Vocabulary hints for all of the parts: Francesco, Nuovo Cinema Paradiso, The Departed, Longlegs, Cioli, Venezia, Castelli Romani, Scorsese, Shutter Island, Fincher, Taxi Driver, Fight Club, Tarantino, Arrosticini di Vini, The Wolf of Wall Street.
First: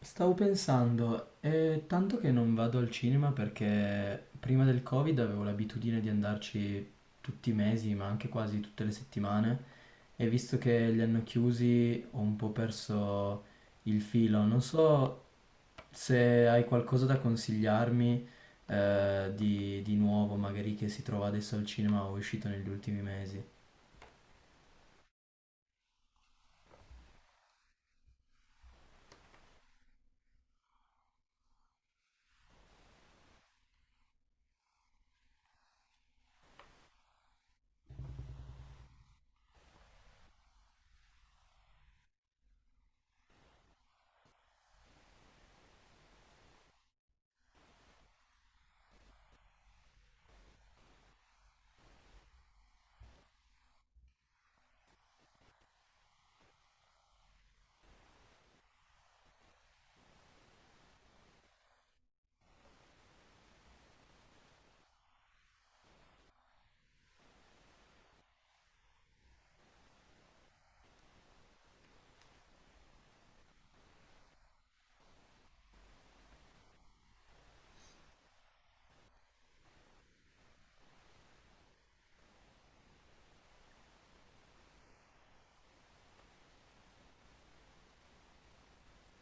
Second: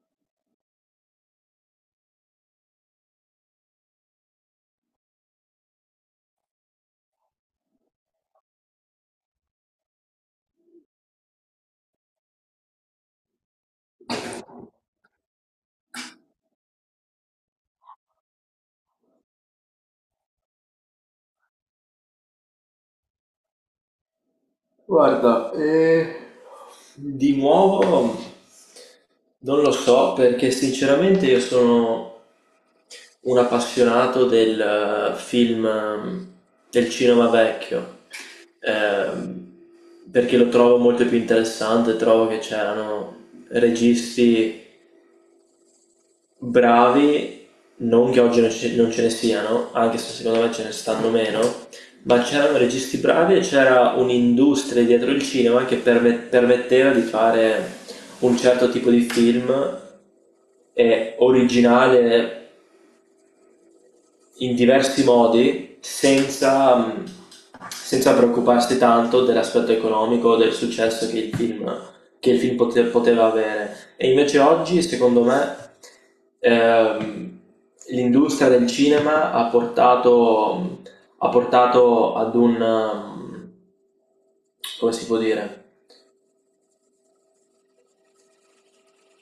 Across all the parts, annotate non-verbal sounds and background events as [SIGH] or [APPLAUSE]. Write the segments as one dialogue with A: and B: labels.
A: Stavo pensando, è tanto che non vado al cinema perché prima del Covid avevo l'abitudine di andarci tutti i mesi, ma anche quasi tutte le settimane, e visto che li hanno chiusi ho un po' perso il filo. Non so se hai qualcosa da consigliarmi di nuovo, magari che si trova adesso al cinema o è uscito negli ultimi mesi.
B: Guarda, di nuovo non lo so, perché sinceramente io sono un appassionato del eh, film, ehm, del cinema vecchio, ehm, perché lo trovo molto più interessante. Trovo che c'erano registi bravi, non che oggi non ce ne siano, anche se secondo me ce ne stanno meno, ma c'erano registi bravi e c'era un'industria dietro il cinema che permetteva di fare un certo tipo di film originale in diversi modi senza, senza preoccuparsi tanto dell'aspetto economico o del successo che che il film poteva avere. E invece oggi, secondo me, ehm, l'industria del cinema ha portato ad un, mm, come si può dire?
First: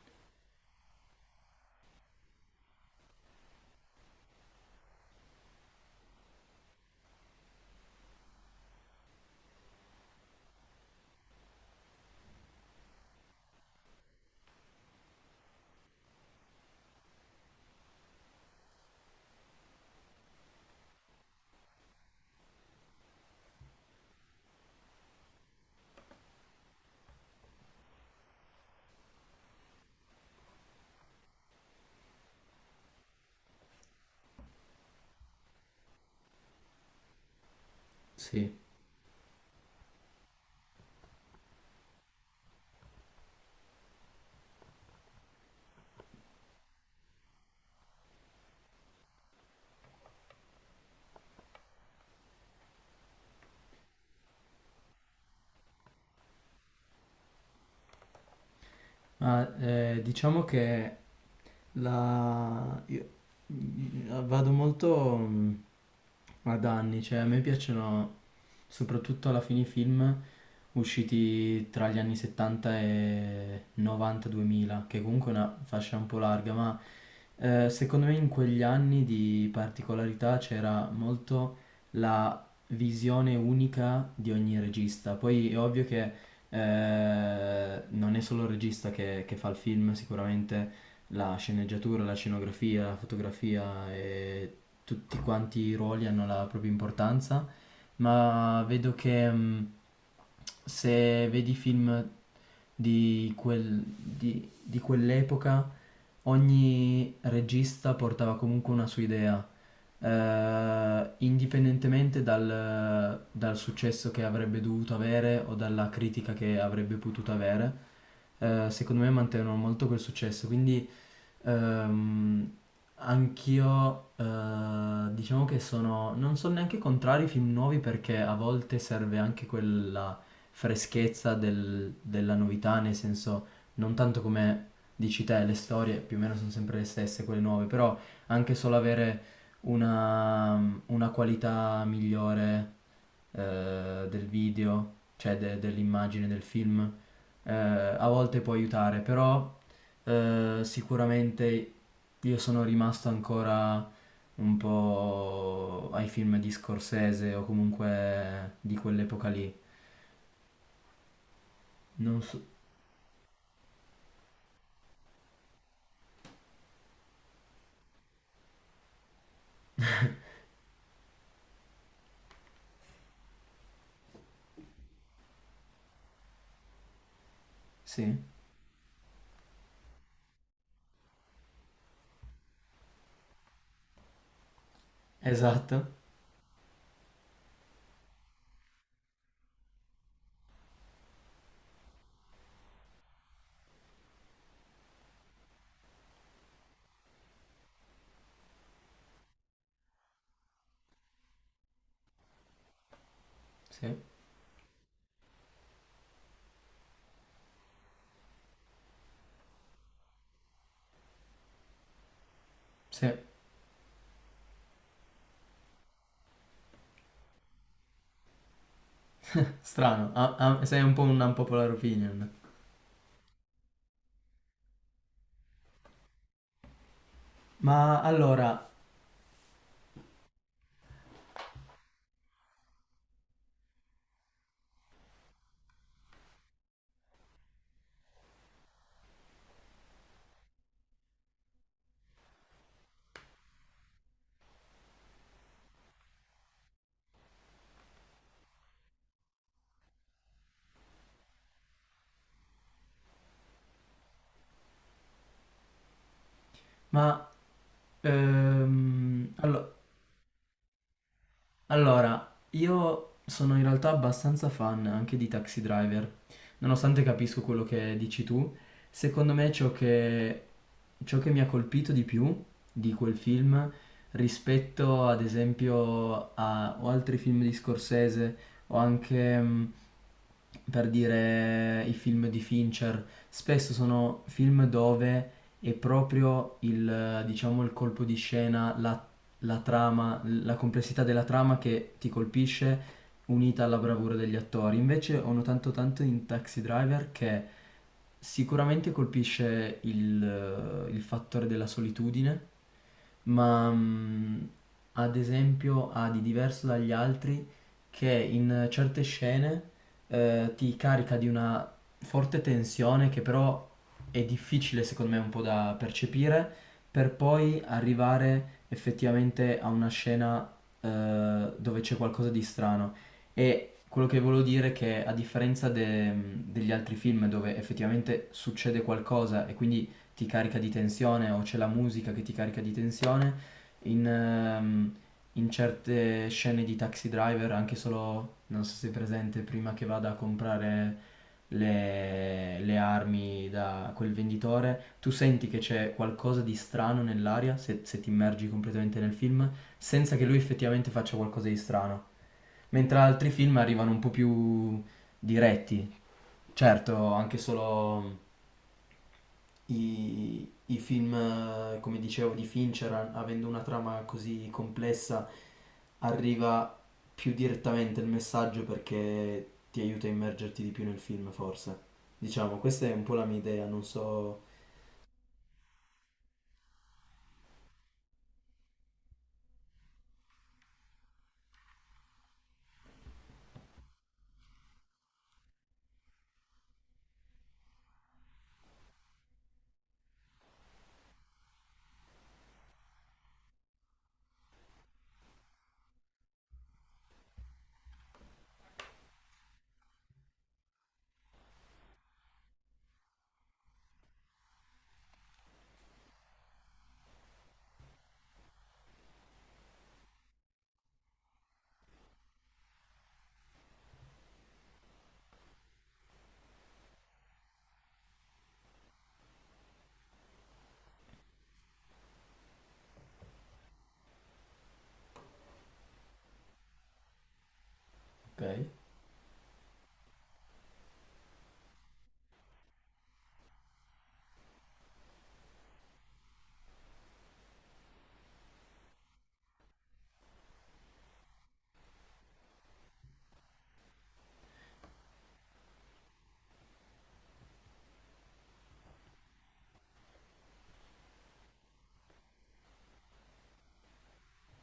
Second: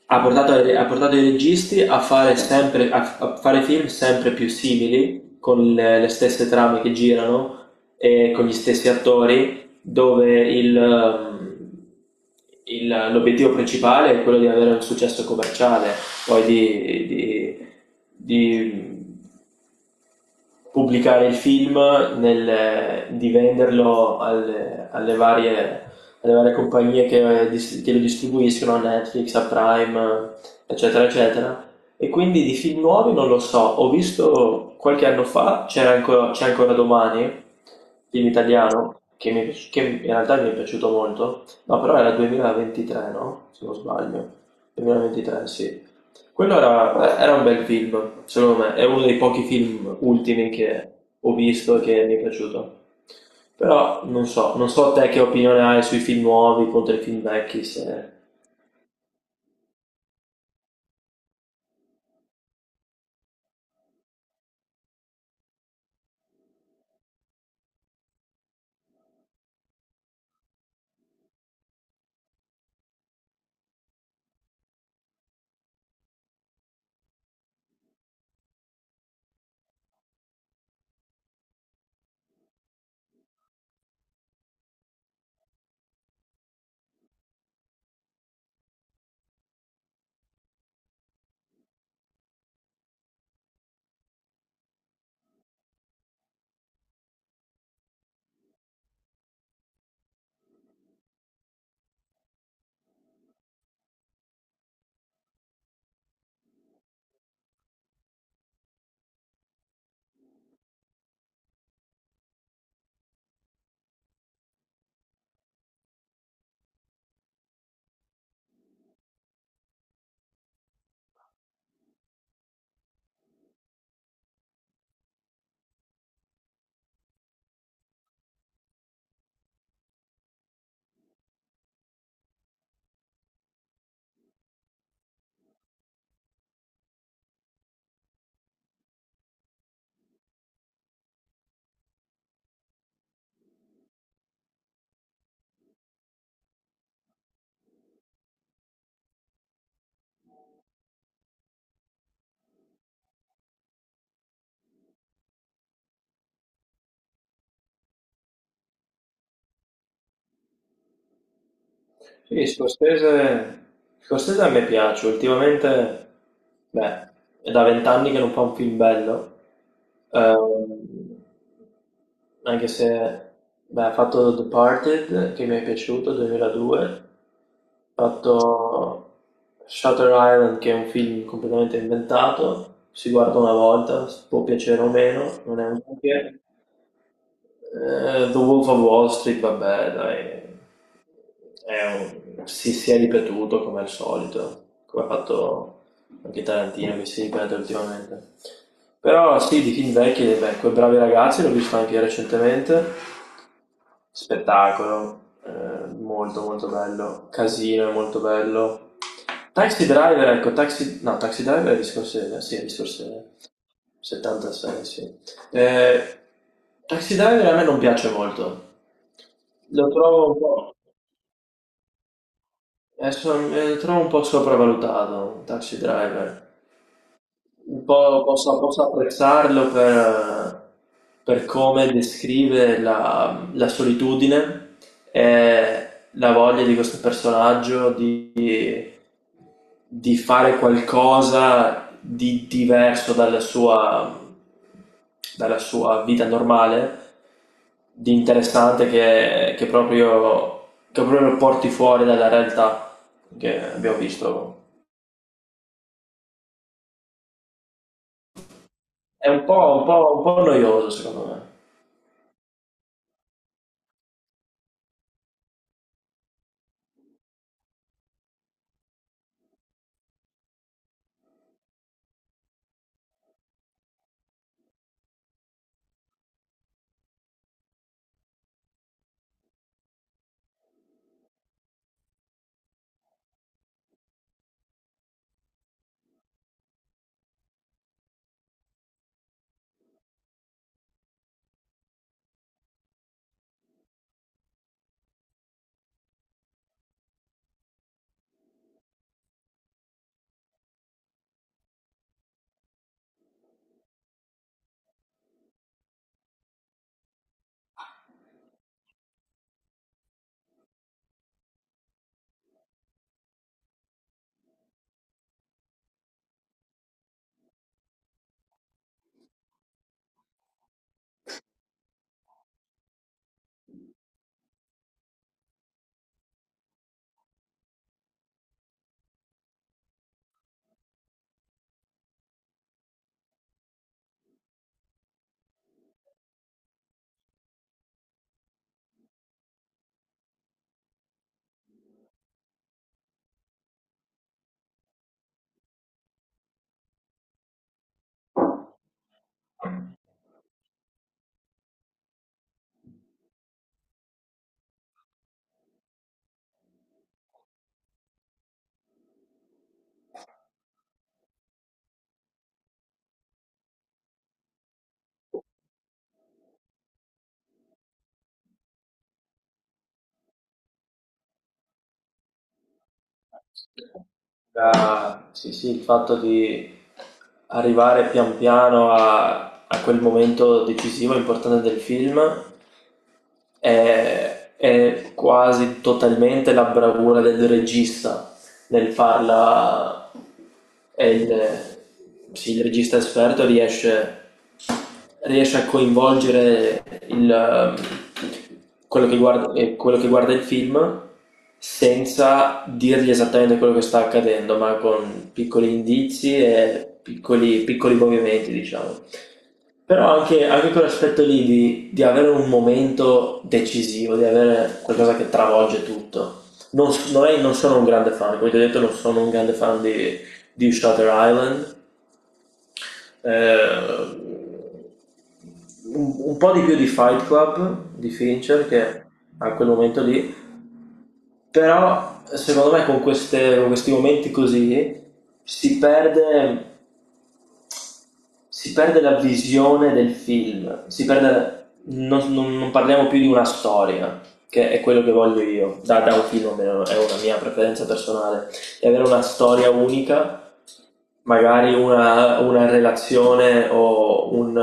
B: Ha portato i registi a a fare film sempre più simili, con le stesse trame che girano e con gli stessi attori, dove l'obiettivo principale è quello di avere un successo commerciale, poi di pubblicare il film, di venderlo alle varie compagnie che, che lo distribuiscono, a Netflix, a Prime, eccetera, eccetera. E quindi di film nuovi non lo so. Ho visto qualche anno fa, c'era ancora, c'è ancora domani, film
A: Sì.
B: italiano, che, che in realtà mi è piaciuto molto, no, però era 2023, no? Se non sbaglio, 2023, sì. Quello era, era un bel film, secondo me, è uno dei pochi film ultimi che ho visto e che mi è piaciuto. Però non so, non so te che opinione hai sui film nuovi contro i film vecchi. Se...
A: Diciamo che la... io- vado molto ad anni, cioè a me piacciono soprattutto alla fine i film usciti tra gli anni 70 e 90-2000, che comunque è una fascia un po' larga, ma secondo me in quegli anni di particolarità c'era molto la visione unica di ogni regista. Poi è ovvio che non è solo il regista che fa il film, sicuramente la sceneggiatura, la scenografia, la fotografia e tutti quanti i ruoli hanno la propria importanza, ma vedo che se vedi film di quell'epoca, ogni regista portava comunque una sua idea, indipendentemente dal successo che avrebbe dovuto avere o dalla critica che avrebbe potuto avere. Secondo me mantengono molto quel successo, quindi Ehm, anch'io diciamo che non sono neanche contrari ai film nuovi perché a volte serve anche quella freschezza della novità, nel senso non tanto come dici te, le storie più o meno sono sempre le stesse, quelle nuove, però anche solo avere una qualità migliore del video, cioè dell'immagine del film, a volte può aiutare, però sicuramente io sono rimasto ancora un po' ai film di Scorsese o comunque di quell'epoca lì. Non so.
B: Sì, Scorsese, Scorsese a me piace. Ultimamente, beh, è da vent'anni che non fa un film bello. Ehm, anche se, beh, ha fatto The Departed, che mi è piaciuto, 2002. Ho
A: Sì,
B: fatto Shutter Island, che è un film completamente inventato, si guarda una volta, può piacere o meno, non è un
A: esatto.
B: granché. The Wolf of Wall Street, vabbè, dai, è un- si è ripetuto come al solito, come ha fatto anche Tarantino, che si ripete ultimamente. Però sì, di film vecchi, beh, Quei bravi ragazzi l'ho visto anche recentemente.
A: Sì,
B: Spettacolo, molto molto bello. Casino è molto bello. Taxi Driver, ecco, Taxi... No, Taxi Driver è di Scorsese, sì, è di
A: sì.
B: Scorsese. 76, sì. Eh, Taxi Driver a me non piace molto.
A: [LAUGHS]
B: Lo
A: Strano,
B: trovo
A: ah,
B: un
A: ah,
B: po',
A: sei un po' un unpopular opinion.
B: lo trovo un po' sopravvalutato, Taxi Driver. Un
A: Ma
B: po'
A: allora,
B: posso, posso apprezzarlo per come descrive la solitudine e la voglia di questo personaggio di fare qualcosa di diverso dalla sua vita normale, di interessante che, che proprio lo porti fuori dalla realtà che abbiamo visto.
A: ma
B: È
A: ehm,
B: un
A: allo-
B: po', un po', un po' noioso, secondo me.
A: Allora, io sono in realtà abbastanza fan anche di Taxi Driver, nonostante capisco quello che dici tu. Secondo me ciò che mi ha colpito di più di quel film rispetto ad esempio a o altri film di Scorsese o anche per dire i film di Fincher, spesso sono film dove è proprio il, diciamo, il colpo di scena, la trama, la complessità della trama che ti colpisce unita alla bravura degli attori. Invece ho notato tanto in Taxi Driver che sicuramente colpisce il fattore della solitudine, ma ad esempio ha di diverso dagli altri che in certe scene ti carica di una forte tensione che però è difficile secondo me un po' da percepire per poi arrivare effettivamente a una scena dove c'è qualcosa di strano. E quello che volevo dire è che a differenza degli altri film dove effettivamente succede qualcosa e quindi ti carica di tensione o c'è la musica che ti carica di tensione, in, ehm, in certe scene di Taxi Driver, anche solo, non so se è presente, prima che vada a comprare le armi da quel venditore, tu senti che c'è qualcosa di strano nell'aria, se ti immergi completamente nel film, senza che lui effettivamente faccia qualcosa di strano. Mentre altri film arrivano un po' più diretti. Certo, anche solo i film, come dicevo, di Fincher, avendo una trama così complessa, arriva più direttamente il messaggio perché ti aiuta a immergerti di più nel film, forse. Diciamo, questa è un po' la mia idea, non so...
B: Ah, sì, sì, il fatto di arrivare pian piano a quel momento decisivo e importante del film è quasi totalmente la bravura del regista nel farla e il, sì, il regista esperto riesce, riesce a coinvolgere il, quello che guarda il film senza dirgli esattamente quello che sta accadendo, ma con piccoli indizi e piccoli movimenti, diciamo. Però anche, anche quell'aspetto lì di avere un momento decisivo, di avere qualcosa che travolge tutto. Non, s- non è- Non sono un grande fan, come ti ho detto, non sono un grande fan di Shutter Island. Eh, un po' di più di Fight Club, di
A: Ok.
B: Fincher, che a quel momento lì. Però secondo me con con questi momenti così si perde. Si perde la visione del film, si perde, non parliamo più di una storia, che è quello che voglio io, da un film, almeno è una mia preferenza personale, di avere una storia unica, magari una relazione o un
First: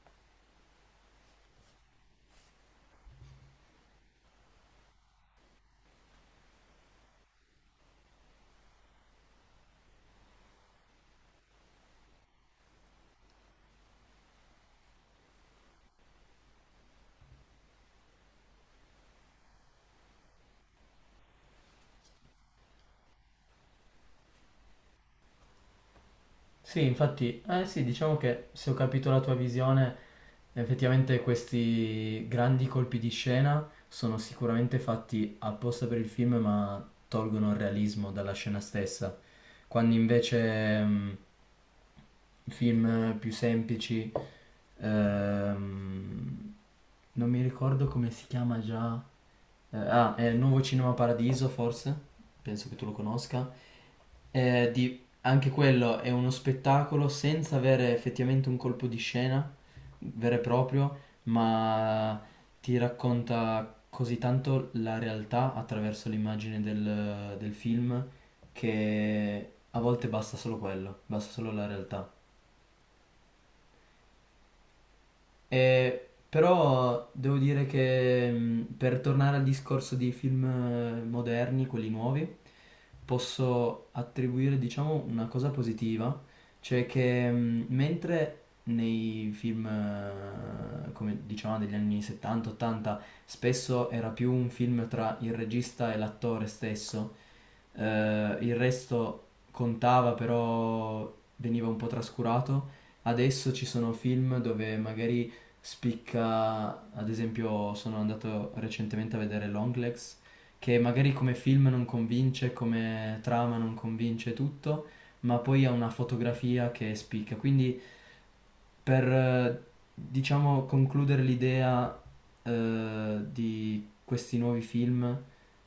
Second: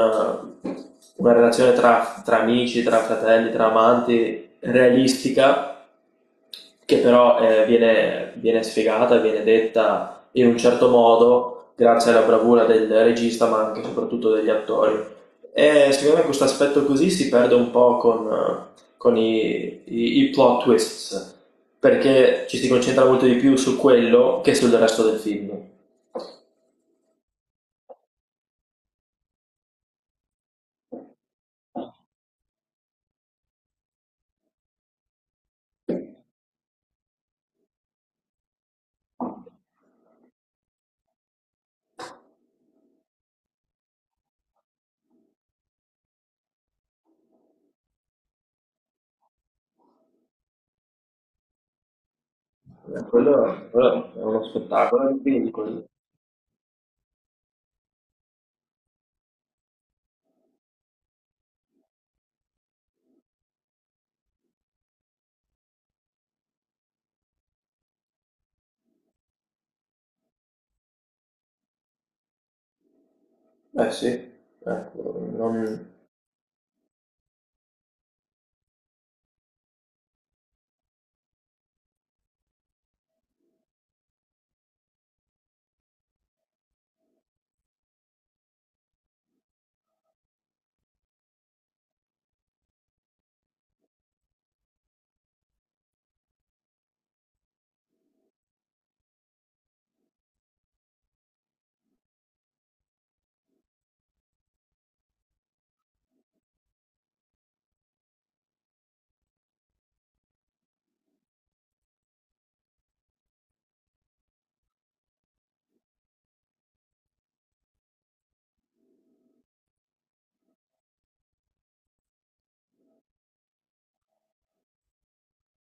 B: una relazione tra amici, tra fratelli, tra amanti realistica, che però, viene, viene sfegata, viene detta in un certo modo, grazie alla bravura del regista, ma anche e soprattutto degli attori. E secondo me questo aspetto così si perde un po' con i plot twists, perché ci si concentra molto di più su quello che sul resto del film.
A: Sì, infatti, eh sì, diciamo che se ho capito la tua visione, effettivamente questi grandi colpi di scena sono sicuramente fatti apposta per il film, ma tolgono il realismo dalla scena stessa. Quando invece film più semplici, ehm, non mi ricordo come si chiama già. Ah, è Nuovo Cinema Paradiso, forse? Penso che tu lo conosca.
B: Quello, quello è uno
A: Eh, di-
B: spettacolo di
A: Anche
B: film, quello.
A: quello è uno spettacolo senza avere effettivamente un colpo di scena vero e proprio, ma ti racconta così tanto la realtà attraverso l'immagine del film che a volte basta solo quello, basta solo la realtà.
B: Eh sì, ecco, non...
A: Però devo dire che per tornare al discorso di film moderni, quelli nuovi, posso attribuire, diciamo, una cosa positiva, cioè che mentre nei film, come diciamo, degli anni 70-80, spesso era più un film tra il regista e l'attore stesso, il resto contava, però veniva un po' trascurato. Adesso ci sono film dove magari spicca, ad esempio sono andato recentemente a vedere Longlegs, che magari come film non convince, come trama non convince tutto, ma poi ha una fotografia che spicca, quindi per, diciamo, concludere l'idea di questi nuovi film,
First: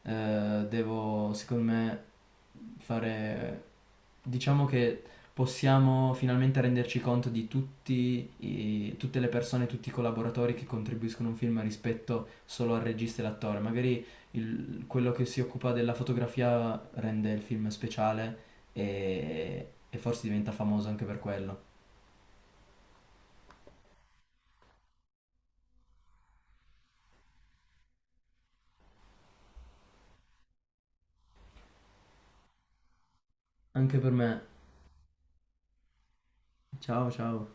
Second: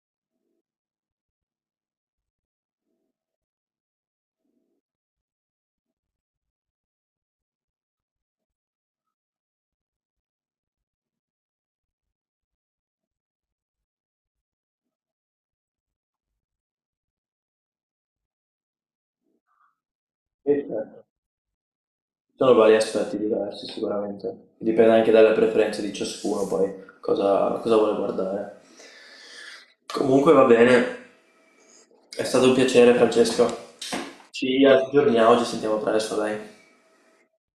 A: devo, secondo me, fare... Diciamo che possiamo finalmente renderci conto di tutti tutte le persone, tutti i collaboratori che contribuiscono a un film rispetto solo al regista e all'attore. Magari quello che si occupa della fotografia rende il film speciale e forse diventa
B: Sì,
A: famoso anche
B: certo.
A: per quello.
B: Sono vari aspetti diversi sicuramente, dipende anche dalle preferenze di ciascuno, poi cosa, cosa vuole guardare. Comunque va bene, è stato un piacere, Francesco,
A: Anche per me.
B: ci aggiorniamo, ci sentiamo presto, dai.
A: Ciao, ciao.